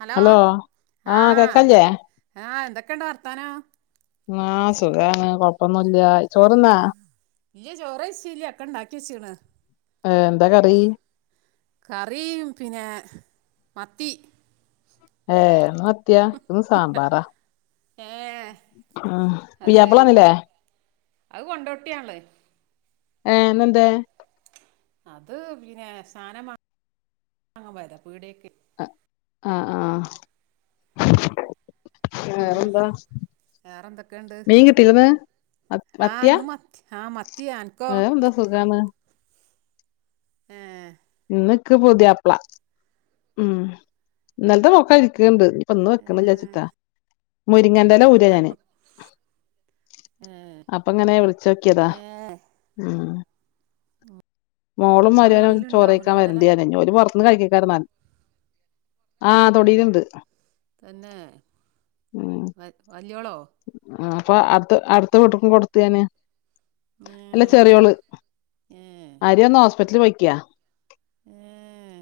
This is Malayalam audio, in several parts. ഹലോ ആഹ് ആഹ് എന്തൊക്കെയുണ്ട് വർത്താനോ ആഹ് സുഖാണ് കൊഴപ്പൊന്നു ഇല്ല ചോറിന്നോ ഇയ ചോറേച്ചീല്ലേ അക്ക ഉണ്ടാക്കിച്ചീണ് ഏഹ് എന്താ കറി കറി പിന്നെ മത്തി ഏഹ് മത്തിയാ. ഇന്ന് സാമ്പാറാ ഏ ഉം അത് പുയാപ്ല ശരി വന്നില്ലേ. അത് കൊണ്ടോട്ടിയാണല്ലേ. ഏനെന്തേ. അത് പിന്നെ സാധനം വാങ്ങാൻ പോയതാ പീടെക്കെ. ആഹ് ആഹ് വേറെ എന്താ. വേറെ എന്തൊക്കെയുണ്ട്. മീൻ കിട്ടിയോ ഇന്ന്. ആഹ് ഇന്ന് മത്തി ആഹ് മത്തി ആൻക്കോ. വേറെന്താ സുഖാണ് ഏഹ് ഇന്നിക്ക് പുതിയാപ്പ്ള ഉം ഇന്നലത്തെ മോൻ കഴിക്കണ്ട്. ഇന്ന് ഏ വെക്കണല്ലാ വിചാരിച്ചിട്ടാ മുരിങ്ങാന്റെ ഇല ഊര് ഞാന്- ഏ അപ്പ ഇങ്ങനെ വിളിച്ച് നോക്കിയതാ ഏ ഉം. മോളും നിങ്ങളെ മരുമോനും തൊടിയിലുണ്ടോ ചോറ് കഴിക്കാൻ മുരുങ്ങൻ്റെ ഇല? വരേണ്ടിന്നേ ജോലി പുറത്തിന്ന് കഴിക്കാ ഇരുന്നാൻ. ഏഹ് തന്നെ വ വലിയാളോ. ആഹ് അപ്പൊ അടുത്ത അടുത്ത വീടുക്കും കൊടുത്തു ഞാന് [unintelligible] അല്ല ചെറിയോള് ഏ ആര്യ ഒന്ന് ഹോസ്പിറ്റലിൽ പോയിരിക്കാ. ഏഹ്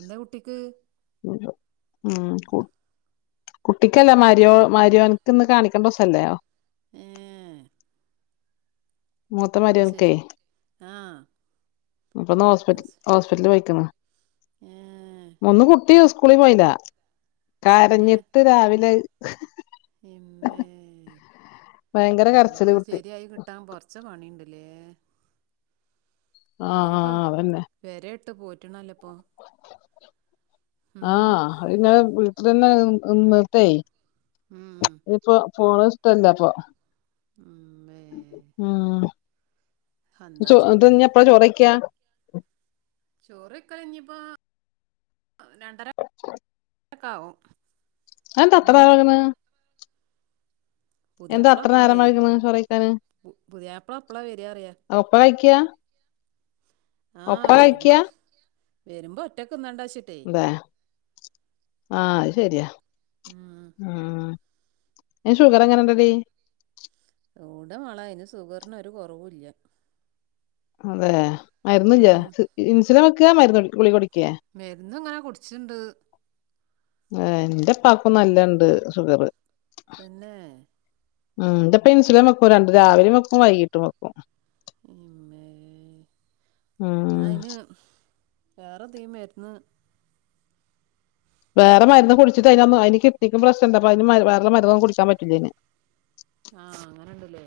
എന്താ കുട്ടിക്ക്. ഉം കുട്ടിക്കല്ല മരിയോ മരിയോനിക്ക് ഇന്ന് കാണിക്കേണ്ട ദിവസമല്ലേ. ഏഹ് മൂത്ത മരുമോൾക്കേ ശരി ആ അപ്പൊ ഇന്ന് അത് ഹോസ്പിറ്റൽ ശ ഹോസ്പിറ്റലിൽ പോയിക്കുന്നു. ഏ ഒന്ന് കുട്ടി സ്കൂളിൽ പോയില്ല കരഞ്ഞിട്ട് രാവിലെ പിന്നെ ഭയങ്കര അയിനിപ്പ കരച്ചില് അതു കുട്ടി ശരിയായി കിട്ട കിട്ടാൻ കുറച്ച് പണിയുണ്ടല്ലേ. ആഹ് അയിനിപ്പോ ആഹ് അതന്നെ പൊര ഇട്ട് പൂട്ടണമല്ലോ ഇപ്പോ. ആഹ് അത് ഇന്നലെ വിളിച്ചെണ്ടായിരുന്നു അന്നെട്ടെ ഉം അതിപ്പോ. ഫോണ് ഇഷ്ടല്ല അപ്പൊ. ഉം ഉം എന്താ ഇത് ചെയ്യ എപ്പഴാ ചോറ് കഴിക്കാ. ചോറൊക്കെ ഇനിയിപ്പോ രണ്ടരക്ക ആവും. അത് എന്താ അത്ര ഉം വൈകുന്നെ. എന്താ പുതിയാപ്ല അത്ര അപ്പലാ നേരം വെരാ വൈക്ണ് ചോറയ്ക്കാന് പുതിയാപ്ല അപ്പള് വെരാ അറിയ. ഒപ്പാ കഴിക്ക്യാ ആഹ് വരുമ്പ കഴിക്കാ വരുമ്പ ഒറ്റക്ക് തിന്നണ്ടാച്ചിട്ട്. ബെ ആഹ് അത് ശരിയാ ഉം ആഹ്. അയിന് ഷുഗറെങ്ങനെണ്ടടി. യോവ്ടെമളെ അയിന് ഷുഗറിനൊരു കൊറവൂല്ല്യാ അതെ മരുന്നില്ലേ ഉം ഇൻസുലിൻ വെക്കാ മരുന്ന് ഗുളിക കുടിക്കേ. മെര്ന്ന്ങ്ങനെ കുടിച്ചിണ്ട്. ഏഹ് ന്റെ ഉപ്പാക്കും നല്ലണ്ട് ഷുഗറ്. തന്നെ ഉം ഇന്റപ്പ ഇൻസുലിൻ വെക്കും രണ്ട് രാവിലിം വെക്കും വൈകീട്ട് വെക്കും. പിന്നേ ഉം ന്നാ അയിന് വേറെ എന്തെങ്കിലും മരുന്ന്. വേറെ മരുന്ന് ഉം കുടിച്ചിട്ട് അയിന് കിഡ്നിക്കും പ്രശ്നണ്ട് അപ്പ അയിന് വേറെ മരുന്നൊന്നും കുടിക്കാൻ പറ്റൂല അയിന്. ആഹ് അങ്ങനെണ്ട്ലേ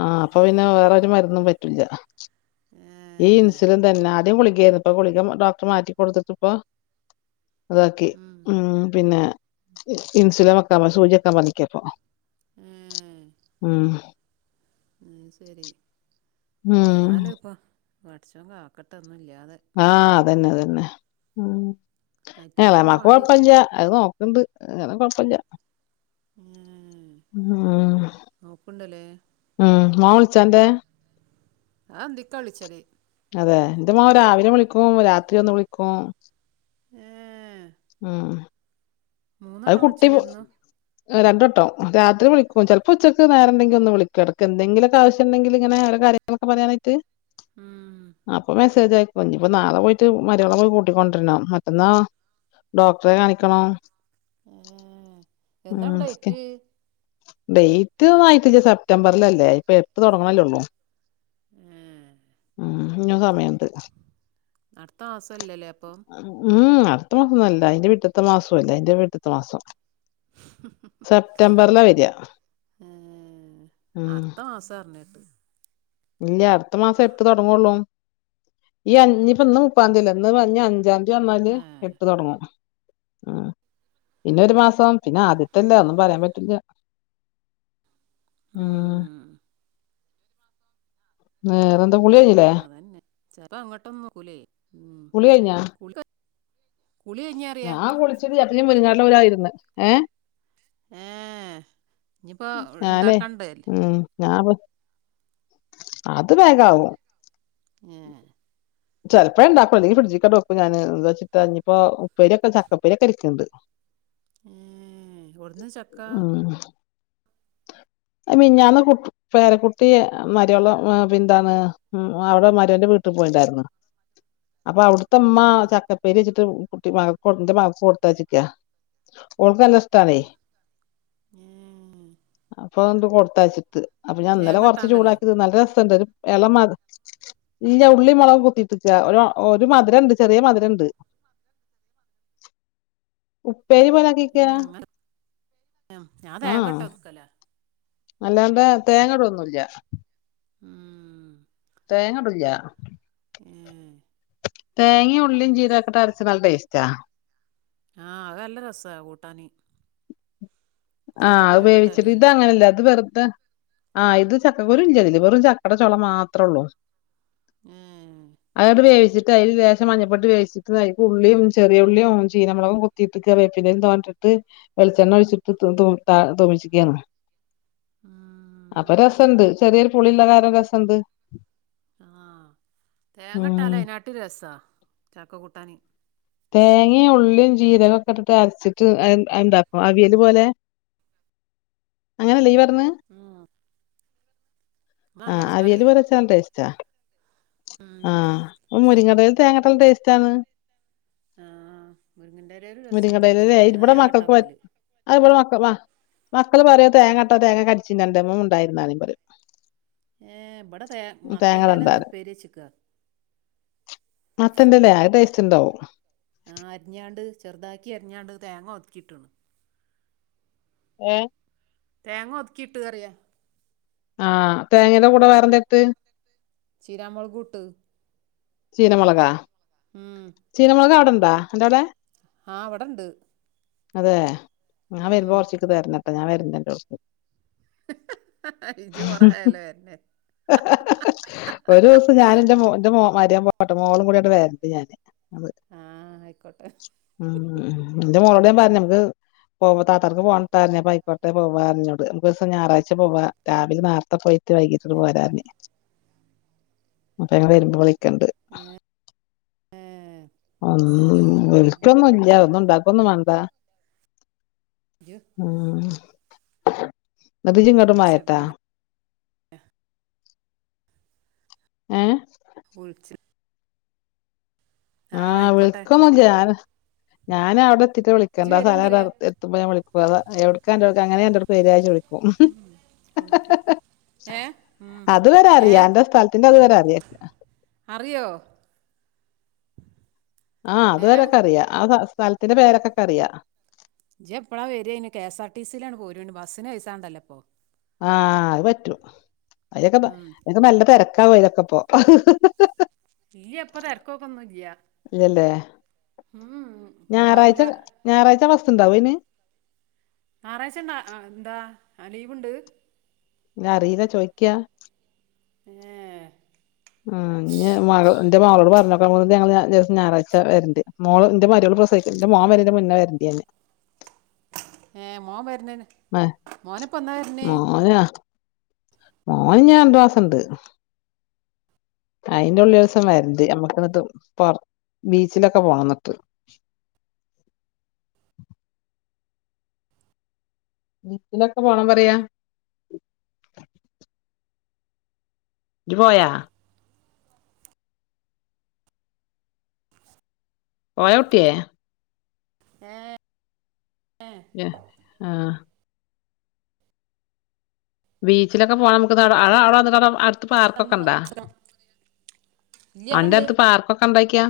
ആഹ് അപ്പൊ പിന്നെ വേറൊരു മരുന്നും പറ്റില്ല. ഏഹ്. ഈ ഇൻസുലിൻ തന്നെ ആദ്യം ഗുളികേര്ന്നു ഇപ്പൊ ഗുളിക ഡോക്ടർ മാറ്റി കൊടുത്തിട്ട്പ്പൊ അതാക്കി ഉം പിന്നെ ഇൻസുലൻ വെക്കാൻ സൂചിവെക്കാൻ പർഞ്ഞ്ക്കാപ്പൊ ഏഹ് ഉം [unintelligible] ശരി ഉം ഏതാലുപ്പോ ബാടച്ചോൻ കാക്കട്ടൊന്നുല്ല്യാതെ ആഹ് അതന്നെ അതന്നെ ഉം അയിറ്റങ്ങളെ എളാമാക്ക് പാടേറ്റ് കൊഴ്പ്പല്ല്യാ അത് നോ ക്ക്ണ്ട് അങ്ങനെ കൊഴ്പ്പല്ല്യാ ഏഹ് ആഹ് നോക്ക്ണ്ടല്ലേ ഉം മോൻവിളിച്ച അന്റെ അത്‌ അന്തിക്കാവിളിച്ചല് അതെ ന്റെ മോൻ രാവിലെ വിളിക്കും രാത്രി ഒന്ന് വിളിക്കും ഏഹ് ഉം അത് മൂന്നട്ടം കുട്ടി വിളിച്ചൂലേ ഇന്നും രണ്ടെട്ടം രാത്രി വിളിക്കും ചെൽപ്പോ ഉച്ചക്ക് നേരണ്ടെങ്കില് ഒന്ന് വിളിക്കും എടക്ക് എന്തെങ്കിലൊക്കെ ആവശ്യണ്ടെങ്കില്ങ്ങനെ ഒരോകാര്യ ങ്ങളൊക്കെ പറയാനായിറ്റ് ഉം അപ്പൊ മെസ്സേജ് അയക്കും ഞ്ഞിപ്പോ നാളെ പോയിട്ട് മരോളേ പോയി കൂട്ടിക്കൊണ്ടരണം മറ്റന്നാ ഡോക്ടറെ കാണിക്കണം ഏഹ് എന്നാ ഡേറ്റ് ഡേറ്റ്ന്നായിട്ട് സെപ്റ്റംബർലല്ലേ ഇപ്പൊ എട്ട് തുടങ്ങണല്ലേള്ളൂ ഏഹ് ഉം ഞ്ഞും സമയണ്ട് അടുത്തമാസല്ലലേ അപ്പം ഉം അടുത്ത മാസൊന്നല്ല അതിന്റെപിറ്റത്തെ മാസുഅല്ല അതിന്റെ പിറ്റത്തെ മാസം സെപ്റ്റംബറിലാ വരാ ഏഹ് അടുത്ത മാസാറിഞ്ഞേട്ട് ഇല്ല അടുത്ത മാസം എട്ട് തുടങ്ങുള്ളൂ ഈ അഞ്ഞ് ഞ്ഞിപ്പോ ഇന്ന് മുപ്പാന്തിയല്ലേ എന്ന് പറഞ്ഞ് അഞ്ചാംതി യതി വന്നാല് ഏഹ് എട്ട് തുടങ്ങും ഉം. പിന്നേ ഒരു മാസം പിന്നെ ആദ്യത്തല്ലേ ഒന്നും പറയാൻ പറ്റില്ല ഉം വേറെന്താ കുളികഴിഞ്ഞീലെ അന്നെ, ചെപ്പൊ അങ്ങോട്ടന്നും പോവൂലായ്. ഉം, കുളി കഴിഞ്ഞാ കുളി കഴ കുളി കഴിഞ്ഞ ഞാൻ കുളിച്ചിട്ടില്ല അപ്പൊ ഞാൻ മുരിങ്ങന്റല ഊരായിരുന്ന് ഏഹ് ഏഹ് ഇഞ്ഞിപ്പോ ഉണ്ടാക്കണ്ട് അല്ലേ ഞാപ്പോ അത് വേഗാവും ഏഹ് ചെൽപ്പോണ്ടാക്കും അല്ലെങ്കി ഫ്രിഡ്ജ്ക്കാണ്ട് വെക്കും ഞാന് വെച്ചിട്ട് ഇഞ്ഞിപ്പോ ഉപ്പേരി ഒക്കെ ചക്കപ്പേരി ഒക്കെ ഇരിക്കുണ്ട് ഏഹ് ഓട്ന്നാചക്കാ അ മിന്നാന്ന് കു പേരക്കുട്ടിയെ മരോളോ പിന്താണ് ഉം അവിടെ മരോന്റെ വീട്ടിൽ പോയിണ്ടായിരുന്നു അപ്പൊ അവ്ടെ ത്തെമ്മ ഏഹ് ചക്കപ്പേരി വെച്ചിട്ട് കുട്ടി മാൾ [unintelligible] ഇൻ്റെ മകൾക്ക് കൊടുത്തയ്ച്ചിക്ക ഓൾക്ക് നല്ല ഇഷ്ടാണേ ഉം ഏഹ് അപ്പൊ അതണ്ട് കൊടുത്തയച്ചിട്ട് അപ്പൊ ഞാൻ ഇന്നലെ കൊറച്ച് തേങ്ങട്ടാണ്ടല്ലേ ചൂടാക്കി തിന്ന് നല്ല രസണ്ട് ഒരു ഇളമാ ഇല്ല ഉള്ളി മുളക് കുത്തിട്ട്ക്ക ഒരു ഒരു മധുര ഉണ്ട് ചെറിയ മധുരണ്ട് ഉപ്പേരി പോലെ ഏ അങ്ങനെ ഞാൻ തേങ്ങട്ട് വെക്കലാ അല്ലാണ്ടെ തേങ്ങ ഇടൊന്നുല്ല ഉം തേങ്ങ ഇടുല്ല ഏഹ് തേങ്ങയും ഉള്ളിം ജീരകട്ട് അര്ച്ചാ നല്ല ടേസ്റ്റാ ആഹ് അത് നല്ല രസാണ് കൂട്ടാന് ആഹ് അത് ചക്കക്കുരുക്കെ വേവിച്ചിട്ട് ഇട്ടാലേ ഇത അങ്ങനല്ല അത് വെറുതെ ആഹ് ഇത് ചക്ക കുരു ഇല്ലതില് വെറും ചക്കട ചൊള മാത്രേ ഉള്ളൂ ഏഹ് അതങ്‌ട്ട് വേവിച്ചിട്ട് തൈൽ ലേശം മഞ്ഞപ്പെട്ട് വേിച്ചിട്ട് തൈക്ക് ഉള്ളിയും ചെറിയുള്ളിയും ചീനമുളകും കൊത്തിട്ട്ക്ക [unintelligible] തോനട്ട്ട്ട് വെൾചെണ്ണ ഒഴിച്ചി തൂ താ തൂമിച്ചിക്കായ്നു അപ്പൊ ഉം രസണ്ട് ചെറിയൊരു പുളിള്ള കാര്യം രസണ്ട് ആ ഉം തേങ്ങട്ടാലേ അയ്നാട്ടിൽ രസാ ചക്ക കൂട്ടാന് തേങ്ങയും ഉള്ളിയും ജീരക ഒക്കെ ഇട്ടിട്ട് അരച്ചിട്ട് എ എന്താ പ്പോ അവിയല് പോലെ അങ്ങനെയല്ലേ ഈ പർഞ്ഞ ആഹ് ആ അവിയല് പറയാ പറച്ചാ ടേസ്റ്റാ ഉം ആ മുരിങ്ങടയിൽ തേങ്ങട്ടാലും ടേസ്റ്റ് ആണ് ആഹ് മുര്ങ്ങൻ്റെലേൽ രസാ തേങ്ങട്ടാ ല്ല് ഞാൻ തേങ്ങട്ടാവെക്കല് അതുപോലെ മക്ക മക്കള് പറയാ തേങ്ങ ട്ടാ തേങ്ങ കടിച്ചിണ്ട് [unintelligible] മുണ്ടാതിര്ന്നാമതി പറിം ഏഹ് ഇവടെ മത്തൻ്റെല ഇന്ന് തേങ്ങടണ്ടാല് ഉപ്പേരി വെച്ച്ക്ക മത്തന്റെലേ അത് ടേസ്റ്റ്ണ്ടാവും ആ അരിഞ്ഞാണ്ട് ചെറുതാക്കി അരിഞ്ഞാണ്ട് തേങ്ങ ഒതുക്കിട്ട്ണ് ഏ തേങ്ങ ഒതുക്കിട്ട് അറിയ ആ തേങ്ങയുടെ കൂടെ വേറെ എന്തട്ട് ചിരാമുളകൂട്ട് ചീരമുളക ഉം ചീനമുളക് അവിടെണ്ടോ അൻ്റോടെ ആ വടെണ്ട് അതെ ഞാൻ വരുമ്പോ കൊർച്ചീക്ക് തരണട്ടൊ ഞാൻ വര്ണ്ട് അൻ്റോട്ക്ക് ഇജ് കൊറായാല്ലോ വര്ന് ഒരു ദിവസം ഞാനും എൻ്റെ മോ എൻ്റെ മോ മരോൻ പോട്ടെ മോളും കൂടട്ട് വരണ്ട് ഞാന് അത് ആഹ് ആയിക്കോട്ടെ ഉം എന്റെ മോളോട് ഞാൻ പർഞ്ഞമുക്ക് പോവ താത്താർക്ക് പോണ്ടായിഞ്ഞ പയിക്കോട്ടെ പോവാ പറഞ്ഞോട് നമുക്ക് ഞായറാഴ്ച പോവാ രാവിലെ നേരത്തെ പോയി ട്ട് വൈകിട്ട് പോരാർഞ്ഞ് അപ്പ ഞങ്ങൾ വരുമ്പോ വിളിക്കണ്ട് ഒന്നും വിളിക്കൊന്നുംല്ല ഒന്നും ഉണ്ടാക്കൊന്നും വേണ്ട ഇജ് ഉം ന്നട്ട് ഇജ്ങ്ങട്ടും വിളിച്ച് വായട്ടാ പിന്നെ ഏഹ് ഉൾച് ആഹ് ആയിക്കോട്ടെ വെൽക്കംല്ലർ ഞാനൻവിടെ എത്തിട്ട് ജു വിളിക്കണ്ട ആഹ് വരുന്നുണ്ട് സ്ഥലംവി അറിയാ എത്തുമ്പോ ഞാ വിളിക്കും അഹ് എവിടക്ക എന്റെറർ അനെ എന്റെറെക്ക് പര്യാച്ച വിളിക്കും ഉം കൊണ്ടോട്ടി ഏ ഉം. അത്വരെ ഏ അറിയ എന്റെ സ്ഥലത്തിന്റെ അതുവരെ അറിയ അറിയോ ആഹ് ഏ അതുവരൊക്കെ അറിയാ ആഹ് സ്ഥലത്തിന്റെ പേരൊക്കൊക്കെ അറിയാ ജ്ജ് എപ്പോഴാ വരയ അന് കെ എസ് ആർ ടി സീയിലാണ് പോരുണ്ട് ബസ്സിന് വൈസാണ്ടല്ലോപ്പോ ആഹ് അത് പറ്റൂ അതൊക്കെെ മല്ല തിര ക്കയതൊക്കെ പോ [unintelligible] ഈ എപ്പ തിരക്കോക്കെ നിക്കിയ ഇല്ലല്ലേ ഉം ഉണ്ടാവൂല ഞായറഴ്ച ബസ് ഉണ്ടാവോ അയ്ന ഞായറാഴ്ച ഉണ്ട എന്താ ലീവ്ണ്ട് ഞാൻ അറീല്ല ചോയ്ക്കാ ഏഹ് ആഹ് ഇനിമകൾ എന്റെ മകൾ പറഞ്ഞു അപ്പഞ്ഞിങ്ങള് ഞാറാഴ്ച വരണ്ട് മോള് എന്റെ മരോൾ പ്രസിവിക്ക് എന്റെ മോൻ വര്ണീന്റെ മുന്നേ വരണ്ട് ഞാൻ ഏഹ് മോൻവരുന്നീൻ മോനപ്പന്നാ വരുന്നേ [unintelligible] മോന് ഇനി രണ്ട്മാസണ്ട് അയിന്റെ ഉള്ളിലൊരീസം വരണ്ട് നമ്മക്ക്ന്നിട്ട്പൊറ ബീച്ചിലൊക്കെ പോണംന്നിട്ട് ബീച്ചിലൊക്കെ പോണം പറയാ ഇജ് പോയ പോയോകുട്ട്യേ ഏഹ് ഏഹ് [unintelligible] ആഹ് ബീച്ചിലൊക്കെ പോണമ്മ്ക്ക് അവടെന്നട്ട് അടുത്ത പാർക്കൊക്കെ അന്നു ഉണ്ടാ ഇല്ല ഇവിടെ ഉണ്ട് അന്റെഅടുത്ത്പ് പാർക്കൊക്കെണ്ടാക്കിയാ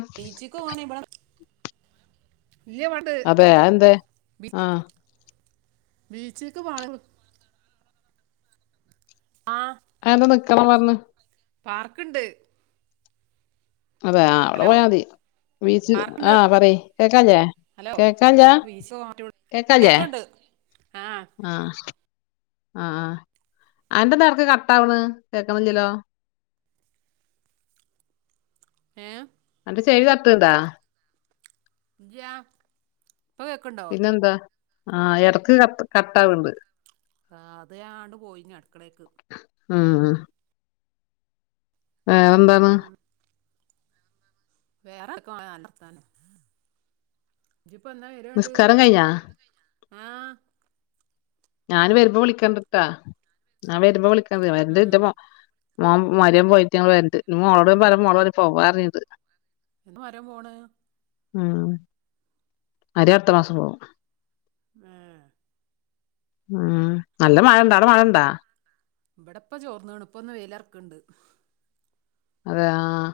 ഇല്ല്യ അതെ അത് എന്തേയ് ആഹ് ബീച്ചിക്ക് [unintelligible] ആഹ് അഹ് എന്തനിക്കണ പറഞ്ഞു പാർക്കുണ്ട് അതെ അവിടെ ഹലോ പോയാതി ബീച്ച് പാർക്കുണ്ട് ആഹ് പറയ് കേക്കാല്ലേ കേക്കാല്ലാ [unintelligible] കേൾക്കാണ്ട് ആഹ് ആഹ് അഹ് അന്റെന്താ ഇടക്ക് കട്ടആവണ് കേക്കണല്ലല്ലോ ഏഹ് അന്റെ ചെവിതട്ട്ണ് ണ്ടാ ഇല്ലാ പിന്നെന്താ ആഹ് ഇടക്ക് ക കട്ടാവൺണ്ട് അത് ഞാനണ്ട് പോയിന്ന് അടുക്കളേക്ക് ആഹ് വേറെന്താണ് ആഹ് വേറേർക്കാ നല്ലർത്താനം ഇജിപ്പന്നാവരങ്ങട്ട് നിസ്കാരം കഴിഞ്ഞാ ആഹ് ഞൻ വരുമ്പോ വിളിക്കണ്ടിട്ടാ ഞാൻ വരുമ്പോ വിളിക്കണ്ട് ഉം വരണ്ട്ന്റെ മോൻ മോൻ മാരൊ പോയിട്ട് ങ്ങങ്ങള് വരണ്ട് മോളോട് ഞാപറഞ പ്പോ പോവാറഞ്ഞീട്ടണ്ട് [unintelligible] ആഹ് മരോ അടുത്ത മാസം പോവും ആഹ് ആഹ് നല്ല മഴണ്ട അവിടെ മഴണ്ടാ ഇപടെ ഇപ്പ ചോർന്ന്ണ് ഇപ്പൊന്ന് വെയിലറക്കുണ്ട് അതെയ് ആഹ്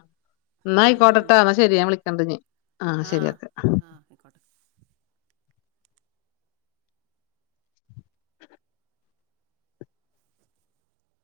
ഇന്ന ആയിക്കോട്ടെട്ടൊ ന്നാ ശെരി ഞാ വിളിക്കണ്ടിനി ആഹ് ആഹ് അയ്ക്കോട്ടെ